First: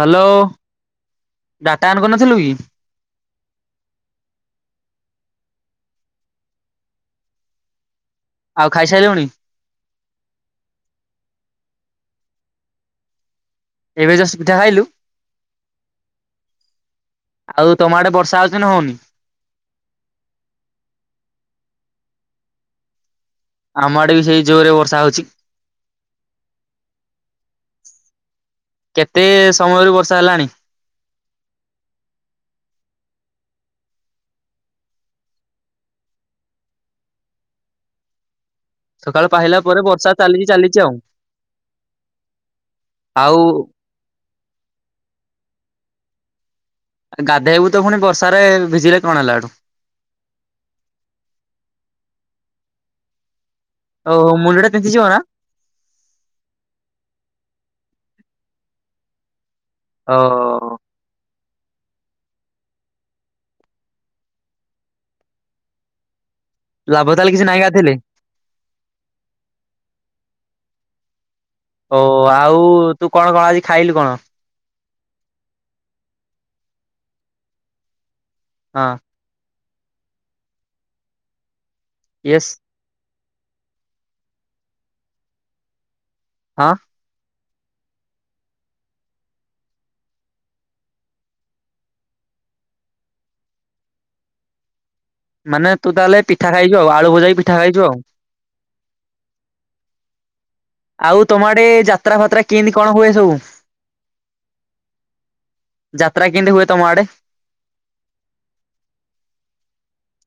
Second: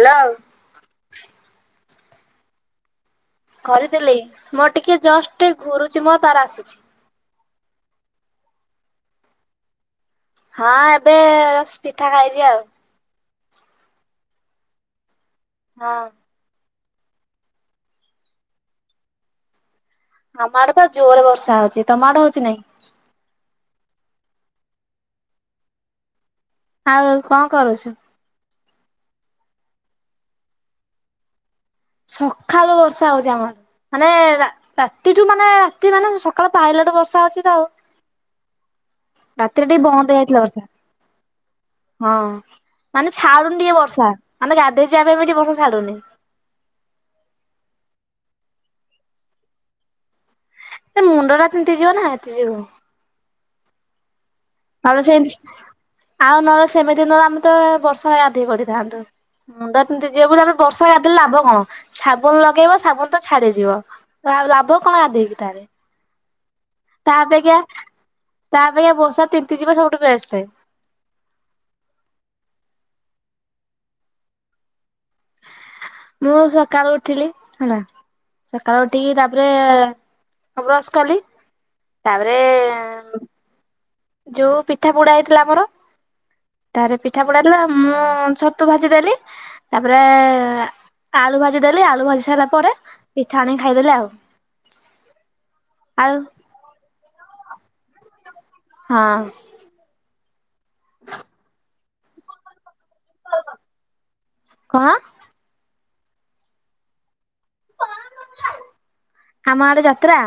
Hello. Data on କରିନଥିଲୁ କି? କରିଥିଲି ମୋର ଟିକେ ଜଷ୍ଟ ଘୁରୁଚି ମୁ ତାର ଆସୁଚି। ଆଉ ଖାଇସାରିଲୁଣି? ହଁ ଏବେ ପିଠା ଖାଇଚି ଆଉ। ଏବେ ଜଷ୍ଟ ପିଠା ଖାଇଲୁ। ହଁ। ଆଉ ତମ ଆଡେ ବର୍ଷା ହଉଛି ନା ହଉନି? ଆମ ଆଡେ ତ ଜୋରରେ ବର୍ଷା ହୋଉଛି ତମ ଆଡେ ହଉଛି ନାଇଁ? ଆମ ଆଡେ ବି ସେଇ ଜୋରରେ ବର୍ଷା ହଉଛି। ଆଉ କଣ କରୁଛୁ? କେତେ ସମୟରୁ ବର୍ଷା ହେଲାଣି? ସକାଳୁ ବର୍ଷା ହଉଛି ଆମର। ମାନେ ରା ରାତିଠୁ ମାନେ ରାତି ମାନେ ସକାଳ ପାହୀଲାଠୁ ବର୍ଷା ହଉଛି ତ ଆଉ। ସକାଳୁ ପାହୀଲା ରାତିରେ ଟିକେ ପରେ ବନ୍ଦ ବର୍ଷା ହେଇଯାଇଥିଲା ଚାଲିଛି ବର୍ଷା ଚାଲିଛି ଆଉ। ହଁ ମାନେ ଆଉ ଛାଡୁନି ଟିକେ ବର୍ଷା ମାନେ ଗାଧେଇ ଯିବା ପାଇଁ ବି ଟିକେ ବର୍ଷା ଛାଡୁନି। ଗାଧେଇବୁ ତ ପୁଣି ବର୍ଷାରେ ଭିଜିଲେ କଣ ହେଲା ହେ। ସେ ମୁଣ୍ଡ ଟା ତିନ୍ତିଯିବ ନା ହେଥି ଯୋଗୁ। ଓହୋ ମୁଣ୍ଡ ଟା ନେହେଲେ ତିନ୍ତିଯିବ ନା ସେନ୍ତି ଆଉ ନହେଲେ ସେମିତିି ନହେଲେ ଆମେ ତ ବର୍ଷା ଗାଧେଇ ପଡିଥାନ୍ତୁ। ମୁଣ୍ଡ ଓ ତିନ୍ତିଯିବ ଫୁଣି ଆମେ ବର୍ଷାରେ ଗାଧେଇଲେ ଲାଭ କଣ? ସାବୁନ ଲଗେଇବ ସାବୁନ ତ ଛାଡିଯିବ। ଆଉ ଲାଭ କଣ ଗାଧେଇକି ତାହେଲେ? ତା ଲାଭ ତାହେଲେ କିଛି ଅପେକ୍ଷା ନାହିଁ ଗାଧେଇଲେ ତା ଅପେକ୍ଷା ବର୍ଷାରେ ତିନ୍ତି ଯିବ ସବୁଠୁ ବେଷ୍ଟ। ଓ ଆଉ ତୁ କଣ କଣ ଆଜି ଖାଇଲୁ କଣ? ମୁଁ ସକାଳୁ ଉଠିଲି ହେଲା ସକାଳୁ ହଁ ଉଠିକି ତାପରେ ବ୍ରସ କଲି ତାପରେ ୟେସ୍ ଯୋଉ ପିଠା ପୋଡା ହେଇଥିଲା ଆମର ହଁ ତାରେ ପିଠା ପୋଡା ହେଇଥିଲା ମୁଁ ଛତୁ ଭାଜି ଦେଲି ତାପରେ ଆଳୁ ଭାଜି ଦେଲି ଆଳୁ ଭାଜି ସାରିଲା ପରେ ପିଠା ଆଣିକି ଖାଇଦେଲି ଆଉ। ମାନେ ତୁ ଆଉ ତାହେଲେ ପିଠା ଖାଇଛୁ ଆଉ ଆଳୁ ଭଜାକି ପିଠା ଖାଇଛୁ ଆଉ। ହଁ। ଆଉ ତମ ଆଡେ ଯାତ୍ରା ଫାତ୍ରା କେମିତି କଣ ହୁଏ ସବୁ? କଣ ଯାତ୍ରା କେମିତି ହୁଏ ତମ ଆଡେ? ଆମ ଆଡେ ଯାତ୍ରା,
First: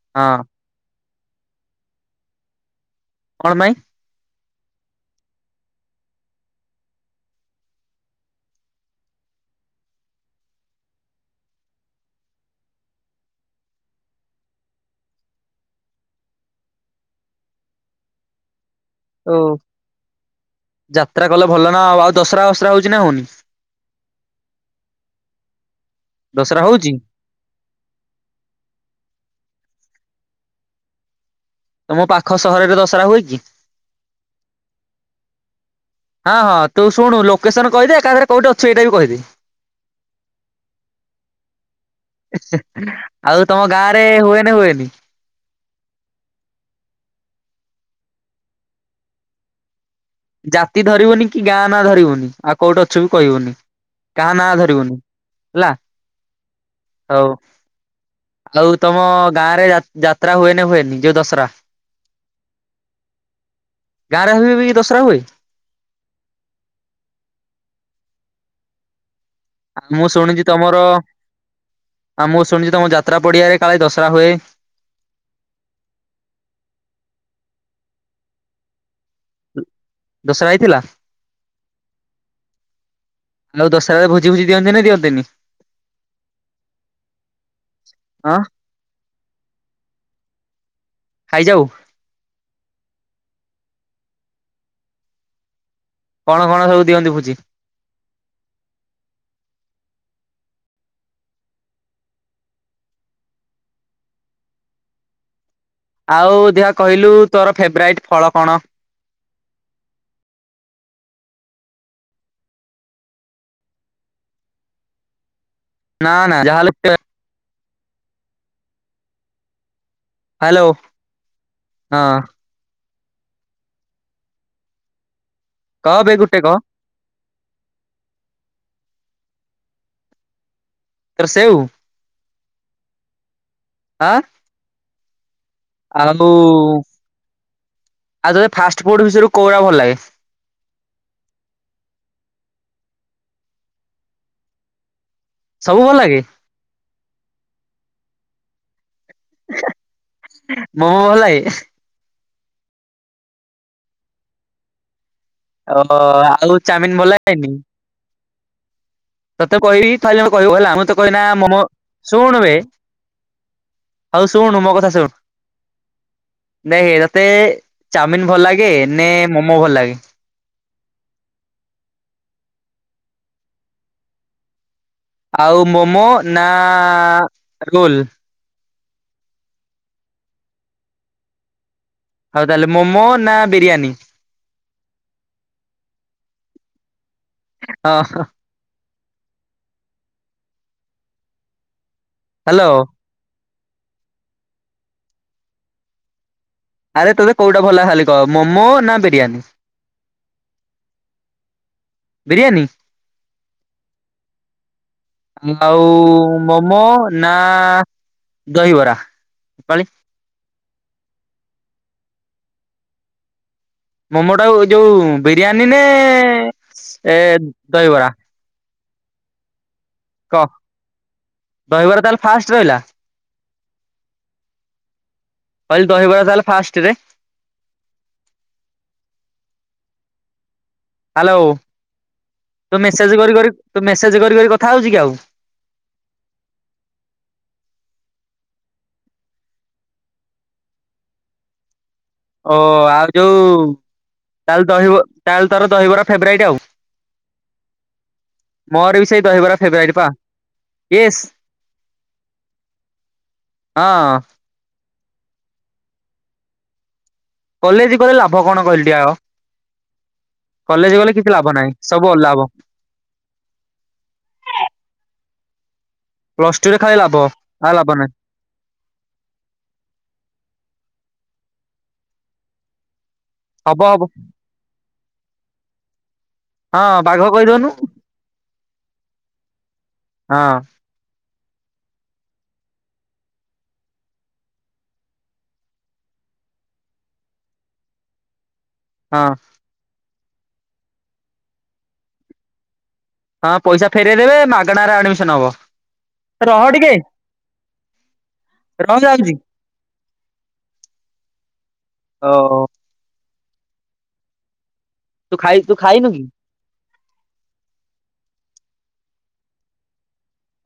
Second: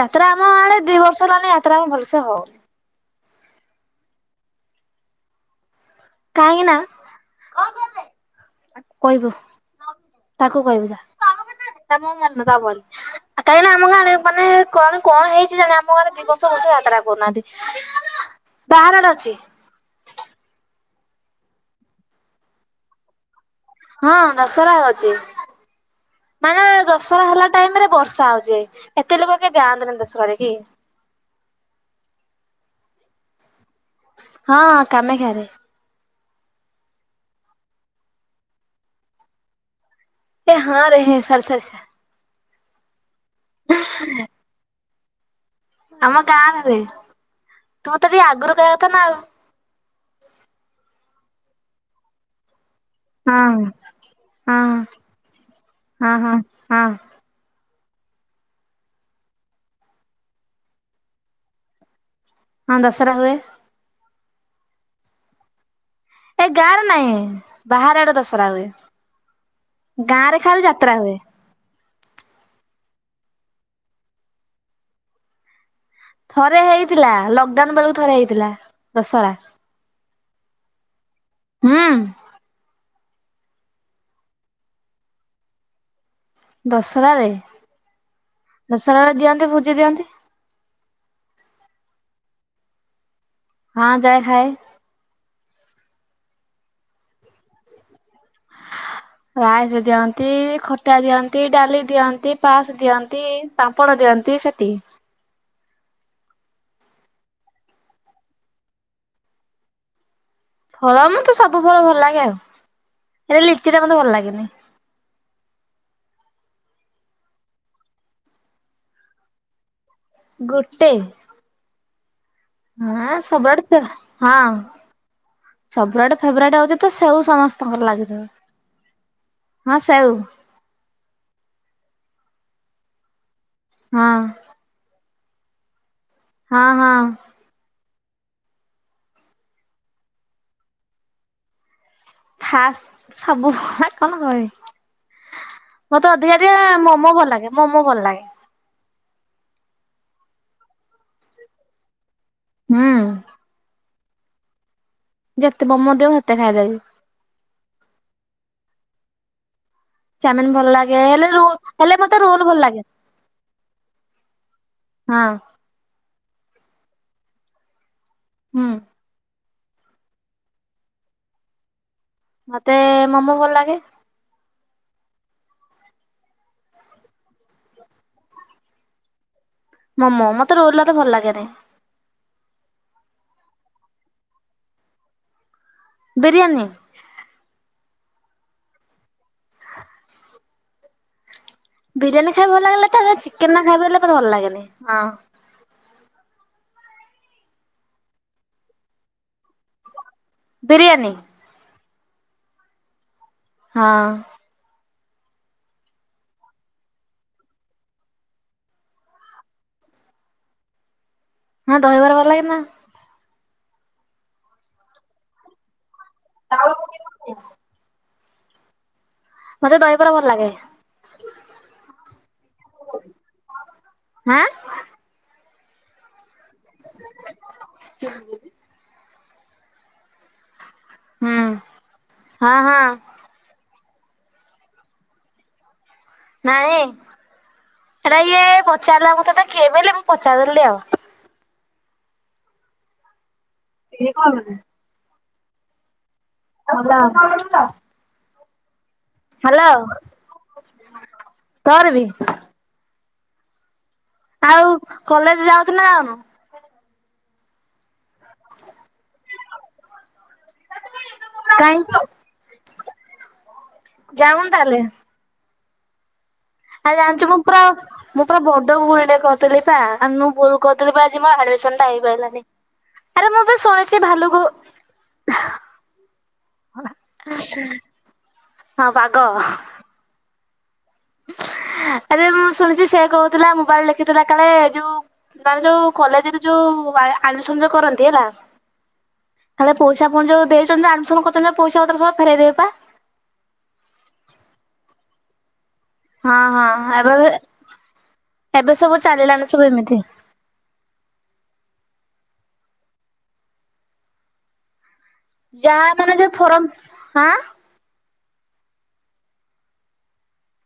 ଯାତ୍ରା ହଁ ଆମ ଆଡେ ଦି ବ ର୍ଷ ମାନେ ଯାତ୍ରା ଆଉ ଭଲସେ ହଉନି। କଣ ପାଇଁ? କାହିଁକି ନା କହିବୁ ତାକୁ କହିବୁ ଯା କାହିଁକି ନା ଆମ ଗାଁରେ ମାନେ କଣ କଣ ହେଇଛି ଜାଣିନି। ଆମ ଗାଁରେ ଦିଇ ବର୍ଷ ବର୍ଷ ଯାତ୍ରା କରୁନାହାନ୍ତି। [inaudible] ବାହାର ଆଡେ ଆସ୍ ଓ ଯାତ୍ରା କଲେ ଭଲ ନା ଆ ଆଉ ଦଶହରା ଫସରା ହଉଛି ନା ହଉନି? ହଁ ଦଶହରା ହୋଉଛି ଦଶରା ମାନେ ହଉଛି ଦଶହରା ହେଲା ଟାଇମ ରେ ବର୍ଷା ହୋଉଛି। ଏତେ ଲୋକ କେହୀ ଯାଆନ୍ତିନି ଦସହରା ଦେଖି। ତମ ପାଖ ସହରରେ ଦଶହରା ହୁଏ କି? ହଁ କାମାଖ୍ୟରେ ହଁ ହଁ ତୁ ଶୁଣୁ ଲୋକେସନ କହିଦେ ଏକାଥରେ କୋଉଠି ଅଛୁ ଏଇଟା ବି କହିଦେ? ଏ ହଁରେ ହେଁ ସରି ସରି ସ ଆଉ ତମ ଗାଁରେ ହୁଏନା ହୁଏନି? ଆମ ଗାଁ ରେ ତୁ ମତେ ମୋତେ ଟିକେ ଆଗରୁ କହିବା କଥା ନା ଆଉ ଜାତି ଧରିବୁନି କି ଗାଁ ନାଁ ଧରିବୁନି। ଆଉ କୋଉଠି ଅଛୁ ବି କହିବୁନି। ହଁ। କାହା ହଁ ନାଁ ଧରିବୁନି ହେଲା। ହଁ ହଁ ହଁ ହୋଉ। ଆଉ ତମ ଗାଁ ରେ ଯାତ୍ରା ହୁଏନା ହୁଏନି ଯୋଉ ଦଶହରା? ହଁ ଦଶହରା ହୁଏ। ଗାଁରେ ହେଲେ ବି ଦସହରା ହୁଏ? ଏ ଗାଁରେ ନାଇଁ ବାହାରେ ଆଡେ ଦଶରା ହୁଏ। ମୁଁ ଗାଁ ରେ ଶୁଣିଛି ଖାଲି ତମର ଯାତ୍ରା ହୁଏ। ଆଉ ମୁଁ ଶୁଣିଛି ତମ ଯାତ୍ରା ପଡିଆରେ କାଳେ ଦଶରା ହୁଏ। ଥରେ ହେଇଥିଲା ଲକଡାଉନ ବେଳକୁ ଥରେ ହେଇଥିଲା ଦଶରା। ଦଶରା ହେଇଥିଲା। ହୁଁ ଆଉ ଦଶରା ରେ ଭୋଜି ଫୋଜି ଦିଅନ୍ତି ନା ଦିଅନ୍ତିନି। ଦଶରା ରେ ହଁ ଦଶରା ରେ ଦିଅନ୍ତି ଭୋଜି ଦିଅନ୍ତି। ଖାଇଯାଉ। ହଁ ଯାଏ ଖାଏ। କଣ କଣ ସବୁ ଦିଅନ୍ତି ଭୁଜି। ରାଇସ ଦିଅନ୍ତି ଖଟା ଦିଅନ୍ତି ଡାଲି ଦିଅନ୍ତି ପାସ୍ ଦିଅନ୍ତି। ପାମ୍ପଡ ଦିଅନ୍ତି ସେତିକି। ଆଉ ଦେଖିବା କହିଲୁ ତୋର ଫେବରାଇଟ୍ ଫଳ କଣ? ଫଳ ମତେ ସବୁ ଫଳ ଭଲ ଲାଗେ ଆଉ ହେଲେ ଲିଚି ଟା ମତେ ଭଲ ଲାଗେନି। ନା ନା ଯା ହେଲେ ପେ ହାଲୋ ଗୋଟେ ହଁ। ହଁ ସବୁଆଡେ ଫେ ହଁ କହ ବେ ସବୁଆଡେ ଗୋଟେ କହ ଫେବରଟ ହଉଛି। ତ ସେଉ ସମସ୍ତଙ୍କର ଲାଗିଥିବ ହଁ ସେଉ। ତୋର ସେଓ। ଆଁ ହଁ। ଆଉ ହଁ ହଁ ଆଉ ତେ ଫାଷ୍ଟ ଫୁଡ ବିଷୟରେ କୋଉଗୁରା ଭଲ ଲାଗେ? ଫାସ ସବୁ କଣ କହିବି ସବୁ ଭଲ ମତେ ଲାଗେ ଅଧିକା। ମତେ ମୋମୋ ଭଲ ଲାଗେ ମୋମୋ ଭଲ ଲାଗେ। ମୋମୋ ଭଲ ଲାଗେ। ହୁଁ। ଯେତେ ମୋମୋ ରୋଲ ଦିଅ ସେତେ ଆଉ ଖାଇଦେବି ଚାଉମିନ ଭଲ ଲାଗେନି। ତତେ କହିବି ଖାଇଲେ ମତେ ଚାଉମିନ କହିବୁ ଭଲ ଲାଗେ ହେଲା ହେଲେ ରୋ ହେଲେ ମତେ ରୋଲ ଶୁଣ ବେ। ଭଲ ଲାଗେ ହଉ ଶୁଣୁ ମୋ କଥା ଶୁଣୁ। ହଁ ଦେଖେ ତତେ ଚାଉମିନ ଭଲ ହୁଁ ଲାଗେ ନେ ମୋମୋ ଭଲ ଲାଗେ। ମତେ ମୋମୋ ଭଲ ଲାଗେ। ଆଉ ମୋମୋ ନା ରୋଲ। ମୋମୋ ମତେ ରୋଲ ରା ଏତେ ଭଲ ଲାଗେନି। ଆଉ ତାହେଲେ ମୋମୋ ନା ବିରିୟାନୀ ‌। ବିରିୟାନୀ। ହଁ ହଁ। ବିରିୟାନୀ ଖାଇବାକୁ ଭଲ ହ୍ୟାଲୋ ଲାଗିଲେ ତା ଚିକେନ ରା ଖାଇବା ମତେ ଭଲ ଲାଗେନି ହଁ। ଆରେ ତୋତେ କୋଉଟା ଭଲ ଖାଲି କହ ମୋମୋ ନା ବିରିୟାନୀ। ବିରିୟାନୀ। ବିରିୟାନୀ। ହଁ। ଆଉ ମୋମୋ ନା ଦହିବରା କଅନି। ହଁ ଦହିବାର ଭଲ ଲାଗେ ନା ‌। ମୋମୋ ଟା କୁ ଯୋଉ ବିରିୟାନୀ ନେ ଏ ଦହିବରା। ମତେ ଦହିବରା ଭଲ ଲାଗେ। କହ ଦହିବରା ତାହେଲେ ଫାଷ୍ଟ ରହିଲା ହାଁ। କହିଲୁ ଦହିବରା ତାହେଲେ ଫାଷ୍ଟ ରେ। ହୁଁ ହ୍ୟାଲୋ ହଁ ତୁ ହଁ ମେସେଜ୍ କରି କରି ତୁ ମେସେଜ୍ କରି କରି କଥା ହଉଛି କି ଆଉ। ନାହିଁ ହେଟା ଇଏ ପଚାରିଲା ମତେ ତ କିଏ କହିଲେ ମୁଁ ପଚାରିଦେଲି ଟିକେ ଆଉ। ଓ ଆଉ ଯୋଉ ତାହେଲେ ଦହିବ ତାହେଲେ ତୋର ଦହିବରା ଫେବରାଇଟ ଆଉ। ହେଲା ଆଉ। ମୋର ବି ସେଇ ଦହିବରା ଫେବ୍ରାଇଟ ପା ଏଇ ତୋର ବି ହଁ ଆଉ କଲେଜ ଯାଉଚୁ ନା ଯାଉନୁ କଲେଜ ଗଲେ ଲାଭ କଣ କହିଲୁ ଟିଏ ଆଉ କଲେଜ ଗଲେ କିଛି ଲାଭ ନାହିଁ ସବୁ ଅଲାଭ ଯାଉନ ତାହେଲେ ପ୍ଲସ ଟୁରେ ଆଉ ଖାଲି ଲାଭ ଜାଣିଛୁ ମୁଁ ପୁରା ଆଉ ଲାଭ ନାହିଁ ପୁର ବଡ ଭୁଲ ଟେ କରିଦେଲି ଆନୁଗୁଲ କଥିଲି ବା ଆଜି ମୋର ଆଡମିସନ ଟା ହେଇପାରିଲାନି ଆରେ ମୁଁ ବି ହବ ଶୁଣିଛି ହବ ଭାଲୁକୁ ହଁ ବାଘ କହିଦଉନୁ ହଁ ବାଘ। ହଁ। ଆରେ ମୁଁ ଶୁଣିଛି ସେ କହୁଥିଲା ମୋବାଇଲ ଲେଖିଥିଲା କାଳେ ଯୋଉ ମାନେ ଯୋଉ କଲେଜରେ ଯୋଉ ଆଡମିସନ ଯୋଉ କରନ୍ତି ହେଲା। ହଁ। ତାେଲେ ପଇସାପଣ ଯୋଉ ଦେଇଛନ୍ତି ଆଡମିସନ କରିୁଛନ୍ତି ପଇସା ପତ୍ର ସବ ଫୋଇ ଦେଇବା। ହଁ ପଇସା ଫେରଇ ଦେେବେ ମାଗଣା ରେ ଆଡମିସନ ହବ। ହଁ ରହ ଟିକେ ହଁ ଏବେ ଏବେ ସବୁ ଚାଲିଲାନି ସବୁ ଏମିତି ଓ। ତୁ ଖାଇ ତୁ ଯାହା ଖାଇନୁ ମାନେ କି ଯୋଉ ଫରମ--ହଁ।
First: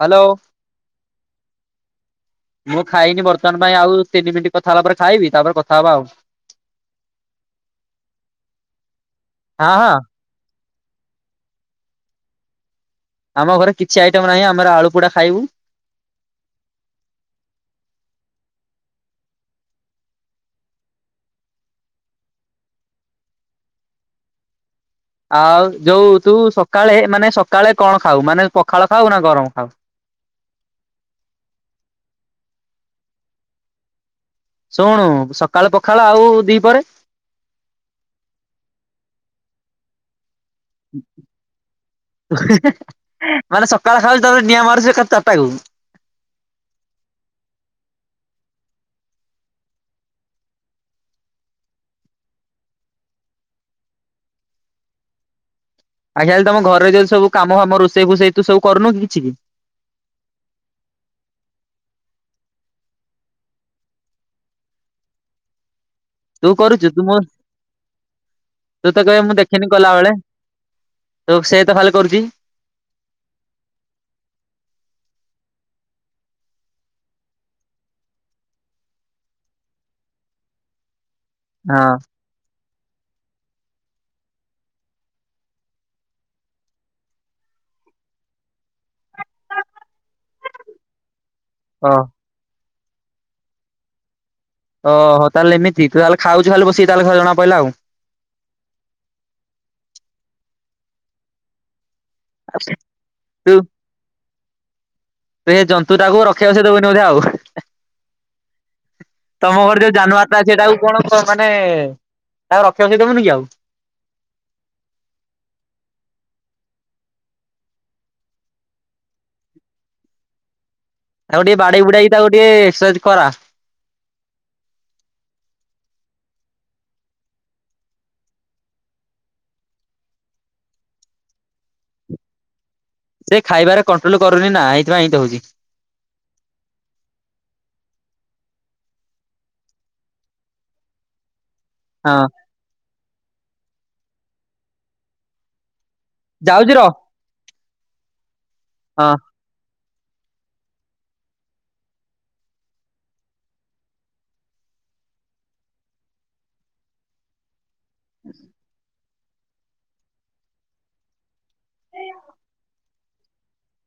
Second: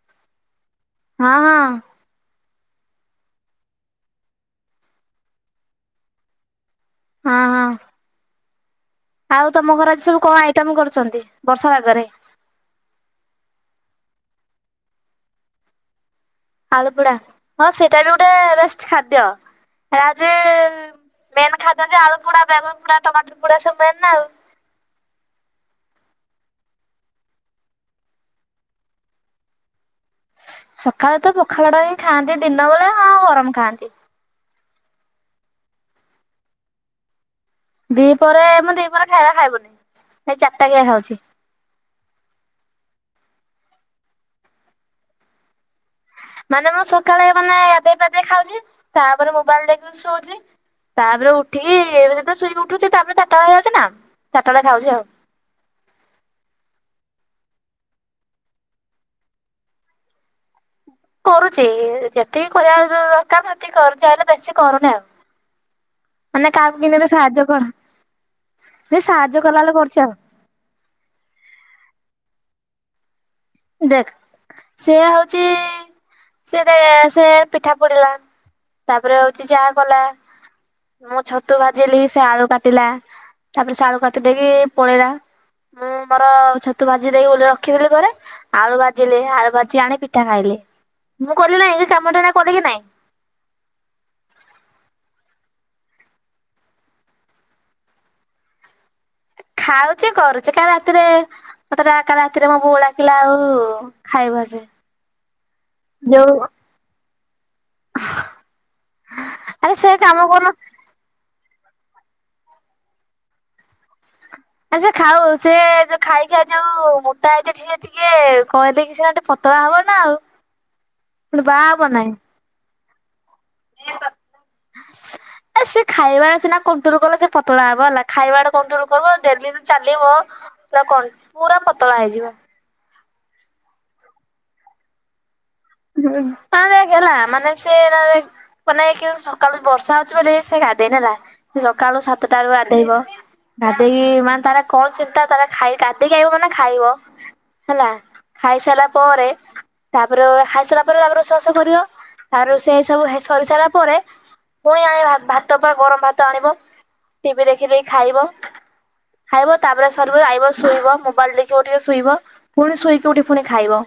ହ୍ୟାଲୋ। ହଁ ହଁ। ମୁଁ ଖାଇନି ବର୍ତ୍ତମାନ ପାଇଁ ଆଉ ତିନି ମିନିଟ୍ କଥା ହେଲା ପରେ ଖାଇବି ତାପରେ କଥା ହବା ଆଉ। ହଁ ହଁ। ଆଉ ତମ ହଁ ଘର ହଁ ଆଜି ସବୁ କଣ ଆଇଟମ କରୁଛନ୍ତି ବର୍ଷା ଆାଗରେ। ଆମ ଘରେ କିଛି ଆଇଟମ ନାହିଁ ଆମର ଆଳୁ ପୋଡା ଖାଇବୁ। ଆଳୁପୋଡା ହଁ ସେଇଟା ବି ଗୋଟେ ବେଷ୍ଟ ଖାଦ୍ୟ ହେ ଯେ ମେନ୍ ଖାଦ୍ୟ ଯେ ଆଳୁ ପୋଡାେଗାମ ପଡା ଟମାଟର ପୋଡା ସବୁ ମନ ନା ଆଉ। ଆଉ ଯୋଉ ତୁ ସକାଳେ ମାନେ ସକାଳେ କଣ ଖାଉ ମାନେ ପଖାଳ ଖାଉ ନା ଗରମ ଖାଉ। ସକାଳେ ତ ପଖାଳଟା ହଁ ଖାଆନ୍ତି ଦିନ ବେଳେ ଆଉ ଗରମ ଖାଆନ୍ତି। ଶୁଣୁ ସକାଳ ପଖାଳ ଆଉ ଦି ପରେ। ଦି ପରେ ମୁଁ ଦି ପରେ ଖାଇବା ଖାଇବୁନି ଏଇ ଚାରିଟା କିିଆ ଖାଉଛି। ମାନେ ସକାଳ ଖାଉଛି ତାପରେ ନିଆଁ ମାରୁଛି ଚାରିଟା କକୁ। ମାନେ ମୁଁ ସକାଳେ ମାନେ ଆଦେଇ ପାଦେଇ ଖାଉଛି ତାପରେ ମୋବାଇଲ ଦେଖିକି ଶୋଉଛି। ତାପରେ ଉଠିକି ଏବେ ଯେବେ ଶୋଇକି ଉଠୁଛି ତାପରେ ଚାଟାଳ ହେଇଯାଉଛି ନା ଚାଟାଟା ଖାଉଛି ଆଉ। ଆଜ୍ଞା ତମ ଘରେ ଯଦି ସବୁ କାମ ଆମ ରୋଷେଇ ଫୋଷେଇ ତ ସବୁନୁ କିଛି କି। କରୁଛି ଯେତିକି କରିବା ଦରକାର ସେତିକି କରୁଛି ହେଲେ ବେଶୀ କରୁନି ଆଉ। ହ ମାନେ ତୁ କାହାକୁ କରୁଛୁ କେମିତି ତୁ ଗୋଟେ ମୁଁ ସାହାଯ୍ୟ କର ତୁ ଏ ତ କେବେ ସାହାଯ୍ୟ ମୁଁ କଲା ବେଳେ ଦେଖିନି କରୁଛି ଆଉ କଲାବେଳେ। ତ ସେ ତ ଖାଲି କରୁଛି। ଦେଖ ସେ ହଉଛି ସେି ସେ ପିଠା ପୋଡିଲା ତାପରେ ହଉଛି ଯା କଲା ମୁଁ ଛତୁ ହଁ ଭାଜିଲି ସେ ଆଳୁ କାଟିଲା ତାପରେ ସେ ଆଳୁ କାଟି ଦେଇେଇକି ପଳେଇଲା। ମୁଁ ମୋର ଛତୁ ଭାଜି ଦେଇି ଗ ରଖିଥିଲି ଘରେ। ଆଳୁ ଭ ବାଜିଲେ ଆଳୁ ଭଜି ଆଣି ପିଠା ଖାଇଲେ ମୁଁ କଲି ନାାଇଁ ଓ ଏ କାମଟା ନା କଲି କି ନାଇଁ? ଓହୋ ତାହେଲେ ଏମତି ତ ତାହେ ଖାଉଛ ଖାଲି ବସିକ ତାହେଲେ ଜଣା ପିଲଲା ଆଉ। ଖାଉଛି କରୁଛି କା ରାତିରେ ମତେ କା ରାତିରେ ମୋ ବୁଉଳା ଦେଖିଲା ଆଉ ତୁ ଖାଇବାସ। ତୁ ସେ ଜନ୍ତୁାକୁ ରଖିବାକୁ ସେ ଦେବନିୋଧେ ଆଉ। ତମ ଆରେ ଘରେ ସେ ଯୋଉ କାମ ଜାନୁଆର ଟା ଅଛି କରୁନୁ ସେଇଟାକୁ କଣ ମାନେ ତାକୁ ରଖିବା ଦେମୁନି କି ଆଉ। ଆରେ ସେ ଖାଉ ସେ ଯୋଉ ଖାଇ ଖାଇ ଯୋଉ ମୋଟା ହେଇଛି ଟିକେ ଟିକେ କହିଦେଇକି ସିନା ପ ତ ଆମର ନା ଆଉ। ପୁଣି ଆଉ ଟିକେ ବାହା ବାଡେଇ ହବ ନାହିଁ। ବୁଡାଇକି ତାକୁ ଟିକେ ଏକ୍ସରସାଇଜ କରା। ସେ ଖାଇବାରେ ସିନା କଣ୍ଟ୍ରୋଲ କଲେ ସେ ପତଳା ହବ ହେଲା, ଖାଇବାଟା କଣ୍ଟ୍ରୋଲ କରିବ ଡେଲି ଚାଲିବ ପୁରା କଣ, ପୁରା ପତଳା ହେଇଯିବ। ସେ ଖାଇବାରେ କଣ୍ଟ୍ରୋଲ କରୁନି ନା, ହେଇଥିପାଇଁ ଏନ୍ତି ହଉଚି। ହଁ ଦେଖ ହେଲା ମାନେ ସେ [unintelligible] ମାନେ କେ [unintelligible] ସକାଳୁ ବର୍ଷା ହଉଛି ବୋଲି ସେ ଗାଧେଇନି ହେଲା। ସକାଳୁ ହଁ ସାତଟାରୁ ଗାଧେଇବ, ଗାଧେଇକି ମାନେ ତାର କଣ ଚିନ୍ତା ତାର ଖାଇ ଗାଧେଇ ଗାଧେଇଲି ଆଗ ମାନେ ଯାଉଚି ଖାଇବ ରହ ହେଲା, ଖାଇ ସାଇଲା ହଁ। ପରେ ତାପରେ ଖାଇସାରିଲା ପରେ ତାପରେ ସୁଆ ସୋଇ କରିବ, ତାର ସେ ସବୁ ସରି ସାରିଲା ପରେ ପୁଣି ଆଣିବ ଭାତ ପୁରା ଗରମ ଭାତ ଆଣିବ, ଟିଭି ଦେଖି ଦେଖି ଖାଇବ। ଖାଇବ, ତାପରେ ସରିବ ଆଇବ ଶୋଇବ ମୋବାଇଲ ଦେଖିବ ଟିକେ ଶୋଇବ। ପୁଣି ଶୋଇକି ଉଠି ପୁଣି ଖାଇବ।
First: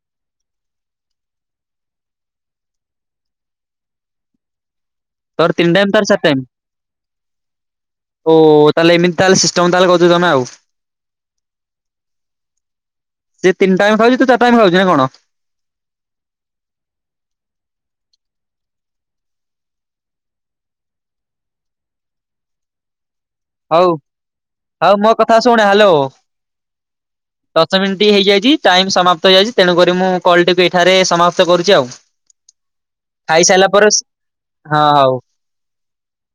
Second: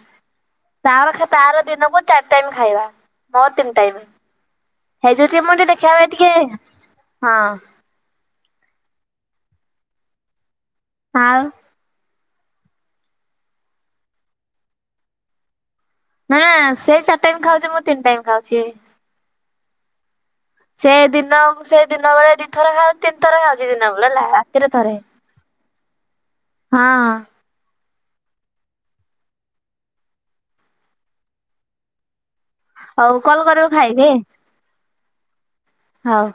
ତାର ଖା ତାର ଦିନକୁ ଚାରି ଟାଇମ୍ ଖାଇବା, ମୋ ତିନି ଟାଇମ୍। ହେଇଯାଉଛି ତୋର ମୁଁ ତିନି ଟିକେ ଟାଇମ୍ ଦେଖିବା ତାର ହବେ ଚାରି ଟାଇମ୍। ଟିକେ ହଁ। ଓ ତାହେଲେ ଏମିତି ତାହେଲେ ସିଷ୍ଟମ ତାହେଲେ କରିଛି ତମେ ଆଉ। ଆଉ। ସେ ତିନି ଟାଇମ୍ ଖାଉଛି, ତୁ ଚାରି ଟାଇମ୍ ଖାଉଛୁ ନା କଣ? ନାଁ ସେ ଚାରି ଟାଇମ୍ ଖାଉଛି, ମୁଁ ତିନି ଟାଇମ୍ ଖାଉଛି। ସେ ଦିନକୁ ସେ ଦିନ ବେଳେ ଦି ଥର ଖାଏ। ତିନି ଥର ଖାଉଚି ହଉ ଦିନ ବେଳେ ହେଲା, ରାତିରେ ହଉ ଥରେ। ମୋ କଥା ଶୁଣେ ହ୍ୟାଲୋ। ଦଶ ମିନିଟ୍ ହେଇଯାଇଛି, ଟାଇମ୍ ସମାପ୍ତ ହେଇଯାଇଛି। ତେଣୁକରି ମୁଁ କଲ୍ ଟିକୁ ଏଠାରେ ସମାପ୍ତ କରୁଛି ଆଉ। ହଉ କଲ ଖାଇସାଇଲା କରିବୁ ପରେ ଖାଇକି ହଁ ହଉ। ହଉ।